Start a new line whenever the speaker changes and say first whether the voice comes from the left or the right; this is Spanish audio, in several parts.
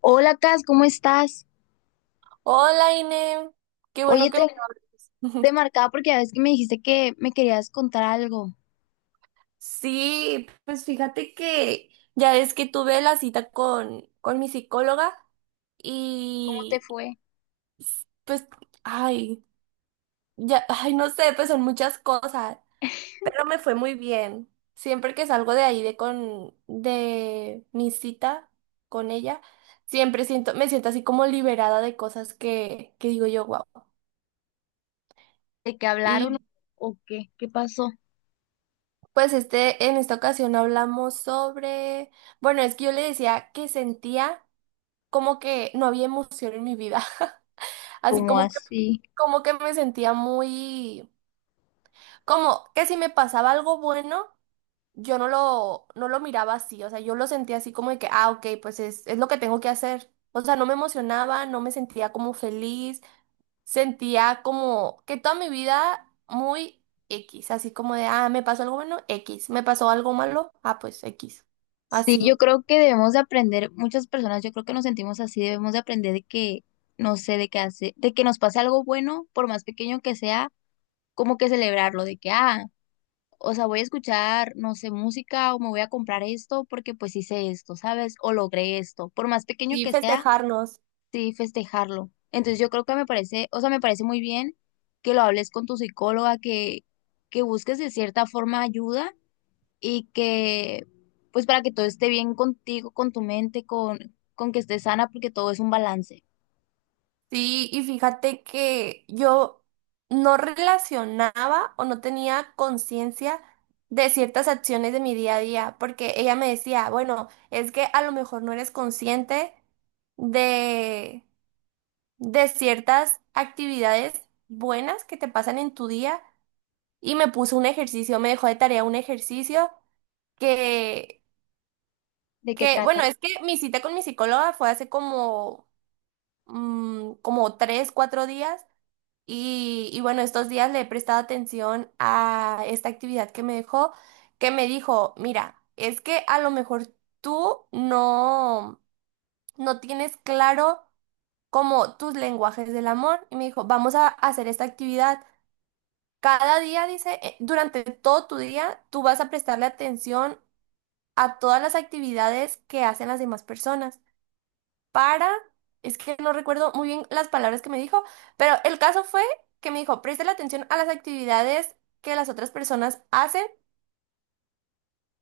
left: Hola, Cas, ¿cómo estás?
right: Hola, Ine. Qué bueno
left: Oye,
right: que
left: te,
right: me hablas.
left: te marcaba porque a veces que me dijiste que me querías contar algo.
right: Sí, pues fíjate que ya es que tuve la cita con mi psicóloga
left: ¿Cómo te
right: y
left: fue?
right: pues, ay, ya, ay, no sé, pues son muchas cosas, pero me fue muy bien. Siempre que salgo de ahí de mi cita con ella, siempre me siento así como liberada de cosas que digo yo, wow.
left: ¿De qué hablaron o qué? ¿Qué pasó?
right: Pues en esta ocasión hablamos sobre, bueno, es que yo le decía que sentía como que no había emoción en mi vida, así
left: ¿Cómo así?
right: como que me sentía muy, como que si me pasaba algo bueno, yo no lo miraba así, o sea, yo lo sentía así como de que, ah, ok, pues es lo que tengo que hacer, o sea, no me emocionaba, no me sentía como feliz, sentía como que toda mi vida muy X, así como de, ah, me pasó algo bueno, X, me pasó algo malo, ah, pues X,
left: Sí, yo
right: así.
left: creo que debemos de aprender, muchas personas, yo creo que nos sentimos así, debemos de aprender de que, no sé, de que nos pase algo bueno, por más pequeño que sea, como que celebrarlo, de que, ah, o sea, voy a escuchar, no sé, música o me voy a comprar esto porque pues hice esto, ¿sabes? O logré esto, por más pequeño
right: Sí,
left: que sea
right: festejarnos.
left: sí festejarlo. Entonces yo creo que me parece, o sea, me parece muy bien que lo hables con tu psicóloga, que busques de cierta forma ayuda y que, pues para que todo esté bien contigo, con tu mente, con que estés sana, porque todo es un balance.
right: Sí, y fíjate que yo no relacionaba o no tenía conciencia de ciertas acciones de mi día a día, porque ella me decía, bueno, es que a lo mejor no eres consciente de, de ciertas actividades buenas que te pasan en tu día y me puso un ejercicio, me dejó de tarea un ejercicio que,
left: ¿De qué
right: que,
left: trata?
right: bueno, es que mi cita con mi psicóloga fue hace como, como tres, cuatro días y bueno, estos días le he prestado atención a esta actividad que me dejó, que me dijo, mira, es que a lo mejor tú no tienes claro como tus lenguajes del amor y me dijo, vamos a hacer esta actividad. Cada día, dice, durante todo tu día, tú vas a prestarle atención a todas las actividades que hacen las demás personas para, es que no recuerdo muy bien las palabras que me dijo, pero el caso fue que me dijo, preste la atención a las actividades que las otras personas hacen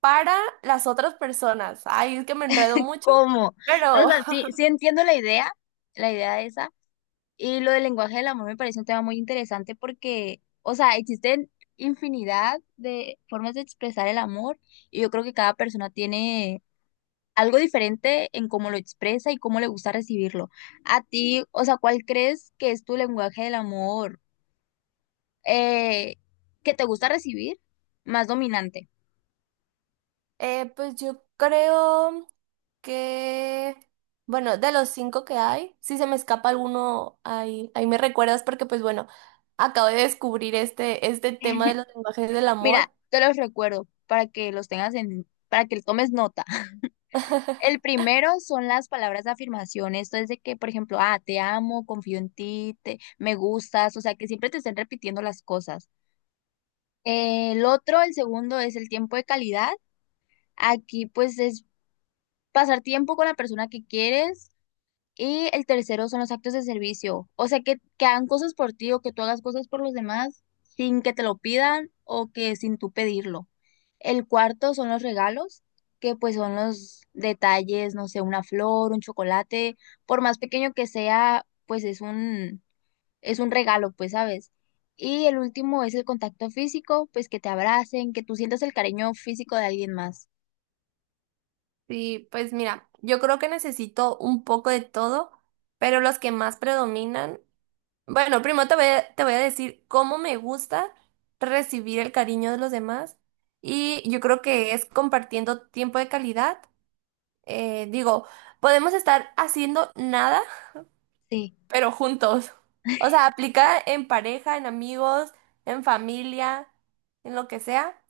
right: para las otras personas. Ay, es que me enredo mucho,
left: ¿Cómo? O
right: pero
left: sea, sí, sí entiendo la idea esa. Y lo del lenguaje del amor me parece un tema muy interesante porque, o sea, existen infinidad de formas de expresar el amor y yo creo que cada persona tiene algo diferente en cómo lo expresa y cómo le gusta recibirlo. A ti, o sea, ¿cuál crees que es tu lenguaje del amor eh, que te gusta recibir más dominante?
right: pues yo creo que, bueno, de los cinco que hay, si se me escapa alguno, ahí me recuerdas porque pues bueno, acabo de descubrir este tema de los lenguajes del
left: Mira,
right: amor.
left: te los recuerdo para que los tengas en, para que tomes nota. El primero son las palabras de afirmación. Esto es de que, por ejemplo, ah, te amo, confío en ti, te, me gustas, o sea, que siempre te estén repitiendo las cosas. El otro, el segundo, es el tiempo de calidad. Aquí, pues, es pasar tiempo con la persona que quieres. Y el tercero son los actos de servicio. O sea, que hagan cosas por ti o que tú hagas cosas por los demás sin que te lo pidan o que sin tú pedirlo. El cuarto son los regalos, que pues son los detalles, no sé, una flor, un chocolate, por más pequeño que sea, pues es un regalo, pues, ¿sabes? Y el último es el contacto físico, pues que te abracen, que tú sientas el cariño físico de alguien más.
right: Sí, pues mira, yo creo que necesito un poco de todo, pero los que más predominan, bueno, primero te voy a decir cómo me gusta recibir el cariño de los demás y yo creo que es compartiendo tiempo de calidad. Digo, podemos estar haciendo nada,
left: Sí,
right: pero juntos. O sea, aplica en pareja, en amigos, en familia, en lo que sea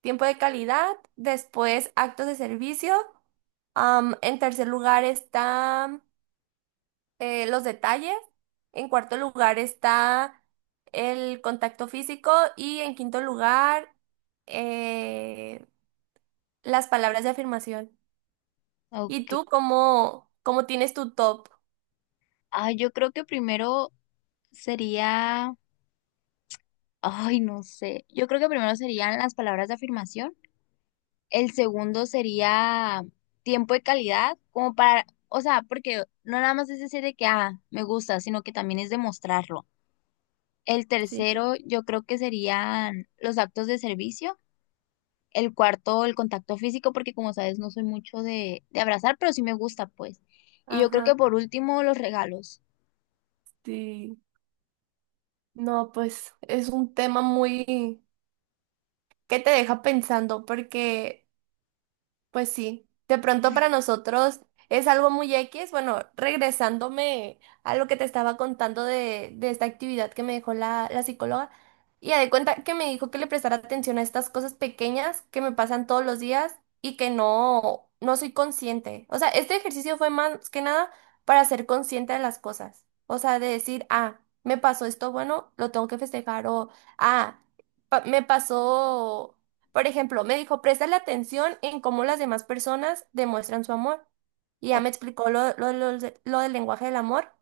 right: tiempo de calidad, después actos de servicio, en tercer lugar están los detalles, en cuarto lugar está el contacto físico y en quinto lugar eh, las palabras de afirmación. ¿Y
left: ok.
right: tú cómo tienes tu top?
left: Ay, yo creo que primero sería, ay, no sé, yo creo que primero serían las palabras de afirmación, el segundo sería tiempo de calidad, como para, o sea, porque no nada más es decir de que, ah, me gusta, sino que también es demostrarlo. El
right: Sí.
left: tercero, yo creo que serían los actos de servicio, el cuarto, el contacto físico, porque como sabes, no soy mucho de abrazar, pero sí me gusta, pues. Y yo creo
right: Ajá.
left: que por último, los regalos.
right: Sí. No, pues es un tema muy que te deja pensando porque pues sí, de pronto para nosotros es algo muy X. Bueno, regresándome a lo que te estaba contando de esta actividad que me dejó la psicóloga, y ya de cuenta que me dijo que le prestara atención a estas cosas pequeñas que me pasan todos los días y que no soy consciente. O sea, este ejercicio fue más que nada para ser consciente de las cosas. O sea, de decir, ah, me pasó esto bueno, lo tengo que festejar, o ah, me pasó. Por ejemplo, me dijo, la atención en cómo las demás personas demuestran su amor. Y ya
left: O-
right: me explicó lo del lenguaje del amor.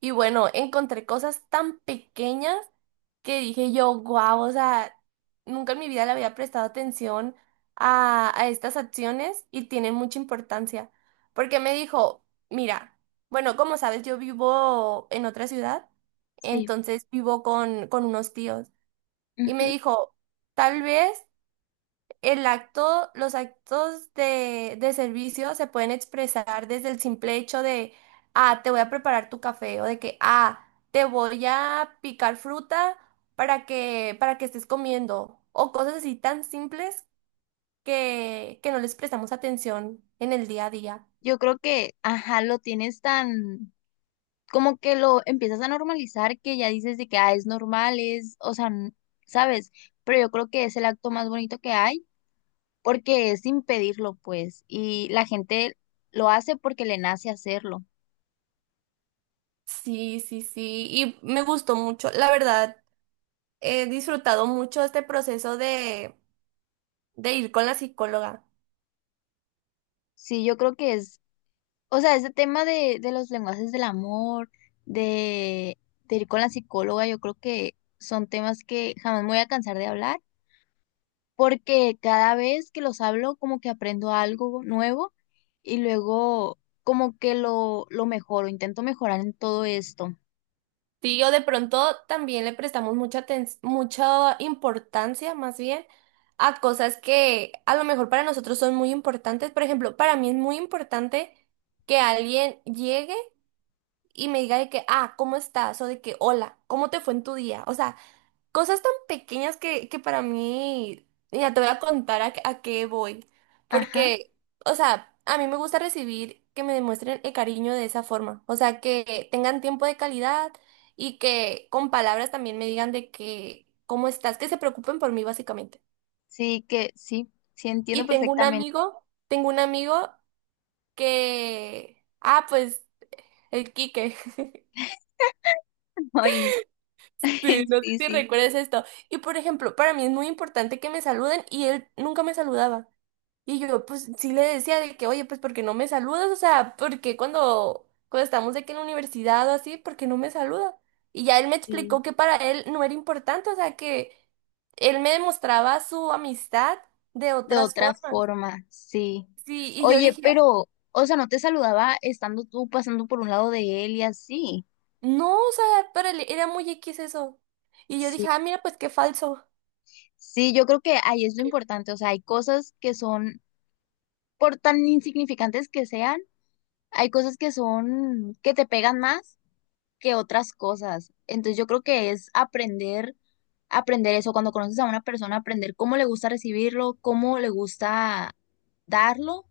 right: Y bueno, encontré cosas tan pequeñas que dije yo, guau, o sea, nunca en mi vida le había prestado atención a estas acciones y tienen mucha importancia. Porque me dijo, mira, bueno, como sabes, yo vivo en otra ciudad,
left: sí.
right: entonces vivo con unos tíos. Y me dijo, tal vez los actos de servicio se pueden expresar desde el simple hecho de, ah, te voy a preparar tu café o de que, ah, te voy a picar fruta para que estés comiendo o cosas así tan simples que no les prestamos atención en el día a día.
left: Yo creo que, ajá, lo tienes tan, como que lo empiezas a normalizar que ya dices de que, ah, es normal, es, o sea, n- ¿sabes? Pero yo creo que es el acto más bonito que hay porque es sin pedirlo, pues, y la gente lo hace porque le nace hacerlo.
right: Sí, sí, sí, y me gustó mucho. La verdad, he disfrutado mucho este proceso de ir con la psicóloga.
left: Sí, yo creo que es, o sea, ese tema de los lenguajes del amor, de, de ir con la psicóloga, yo creo que son temas que jamás me voy a cansar de hablar porque cada vez que los hablo como que aprendo algo nuevo y luego como que lo mejoro, intento mejorar en todo esto.
right: Sí, o de pronto también le prestamos mucha mucha importancia, más bien, a cosas que a lo mejor para nosotros son muy importantes. Por ejemplo, para mí es muy importante que alguien llegue y me diga de que, ah, ¿cómo estás? O de que, hola, ¿cómo te fue en tu día? O sea, cosas tan pequeñas que para mí, ya te voy a contar a qué voy.
left: Ajá,
right: Porque, o sea, a mí me gusta recibir que me demuestren el cariño de esa forma. O sea, que tengan tiempo de calidad y que con palabras también me digan de que, ¿cómo estás? Que se preocupen por mí, básicamente.
left: sí que sí, sí entiendo
right: Y tengo un
left: perfectamente.
right: amigo que, ah, pues, el Quique.
left: Ay,
right: Sí, no sé
left: sí,
right: si
left: sí,
right: recuerdas esto. Y por ejemplo, para mí es muy importante que me saluden y él nunca me saludaba. Y yo, pues sí le decía de que, oye, pues porque no me saludas, o sea, porque cuando estamos de que en la universidad o así, ¿porque no me saluda? Y ya él me
left: sí,
right: explicó que para él no era importante, o sea, que él me demostraba su amistad de
left: de
right: otras
left: otra
right: formas.
left: forma, sí.
right: Sí, y yo
left: Oye,
right: dije,
left: pero, o sea, no te saludaba estando tú pasando por un lado de él y así.
right: no, o sea, para él era muy X eso. Y yo
left: Sí,
right: dije, ah, mira, pues qué falso.
left: sí, yo creo que ahí es lo importante, o sea, hay cosas que son, por tan insignificantes que sean, hay cosas que son, que te pegan más que otras cosas. Entonces yo creo que es aprender, aprender eso, cuando conoces a una persona, aprender cómo le gusta recibirlo, cómo le gusta darlo,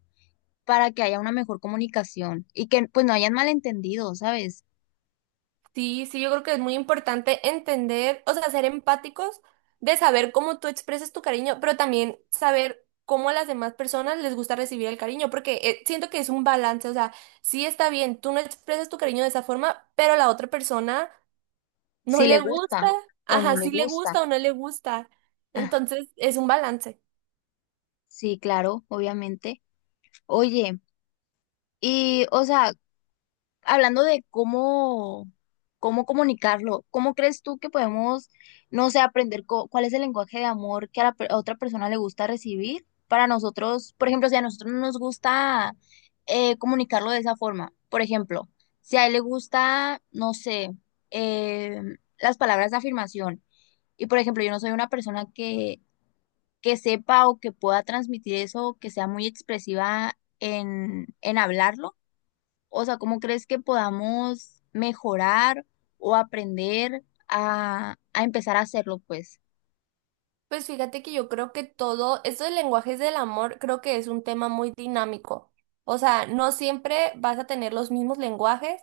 left: para que haya una mejor comunicación y que pues no hayan malentendido, ¿sabes?
right: Sí, sí, yo creo que es muy importante entender, o sea, ser empáticos de saber cómo tú expresas tu cariño, pero también saber cómo a las demás personas les gusta recibir el cariño, porque siento que es un balance, o sea, sí está bien, tú no expresas tu cariño de esa forma, pero a la otra persona no
left: Si le
right: le
left: gusta
right: gusta,
left: o no
right: ajá,
left: le
right: sí le
left: gusta.
right: gusta o no le gusta,
left: Ah,
right: entonces es un balance.
left: sí, claro, obviamente. Oye, y o sea, hablando de cómo, cómo comunicarlo, ¿cómo crees tú que podemos, no sé, aprender co- cuál es el lenguaje de amor que a, la per- a otra persona le gusta recibir? Para nosotros, por ejemplo, si a nosotros no nos gusta comunicarlo de esa forma, por ejemplo, si a él le gusta, no sé, eh, las palabras de afirmación, y por ejemplo, yo no soy una persona que sepa o que pueda transmitir eso, que sea muy expresiva en hablarlo. O sea, ¿cómo crees que podamos mejorar o aprender a empezar a hacerlo, pues?
right: Pues fíjate que yo creo que todo, esto de lenguajes del amor, creo que es un tema muy dinámico. O sea, no siempre vas a tener los mismos lenguajes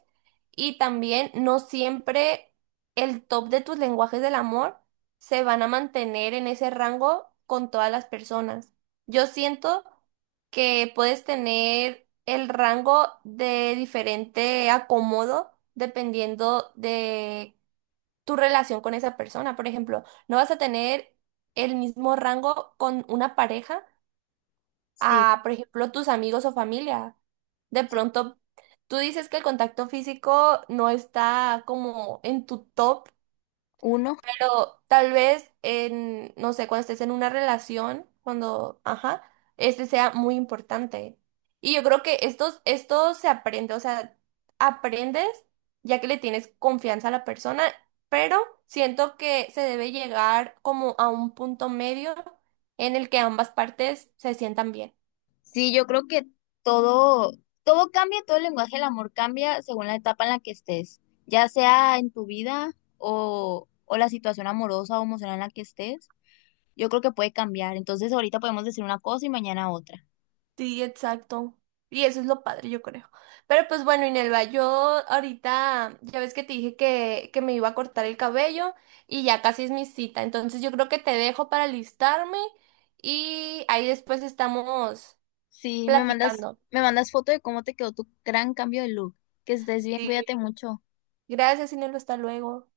right: y también no siempre el top de tus lenguajes del amor se van a mantener en ese rango con todas las personas. Yo siento que puedes tener el rango de diferente acomodo dependiendo de tu relación con esa persona. Por ejemplo, no vas a tener el mismo rango con una pareja
left: Sí,
right: a, por ejemplo, tus amigos o familia. De
left: sí.
right: pronto, tú dices que el contacto físico no está como en tu top,
left: Uno,
right: pero tal vez en, no sé, cuando estés en una relación, cuando, ajá, este sea muy importante. Y yo creo que esto se aprende, o sea, aprendes ya que le tienes confianza a la persona, pero siento que se debe llegar como a un punto medio en el que ambas partes se sientan bien.
left: sí, yo creo que todo, todo cambia, todo el lenguaje del amor cambia según la etapa en la que estés, ya sea en tu vida o la situación amorosa o emocional en la que estés, yo creo que puede cambiar. Entonces ahorita podemos decir una cosa y mañana otra.
right: Sí, exacto. Y eso es lo padre, yo creo. Pero pues bueno, Inelva, yo ahorita, ya ves que te dije que me iba a cortar el cabello y ya casi es mi cita. Entonces yo creo que te dejo para listarme y ahí después estamos
left: Sí,
right: platicando.
left: me mandas foto de cómo te quedó tu gran cambio de look. Que estés bien,
right: Sí.
left: cuídate mucho.
right: Gracias, Inelva, hasta luego.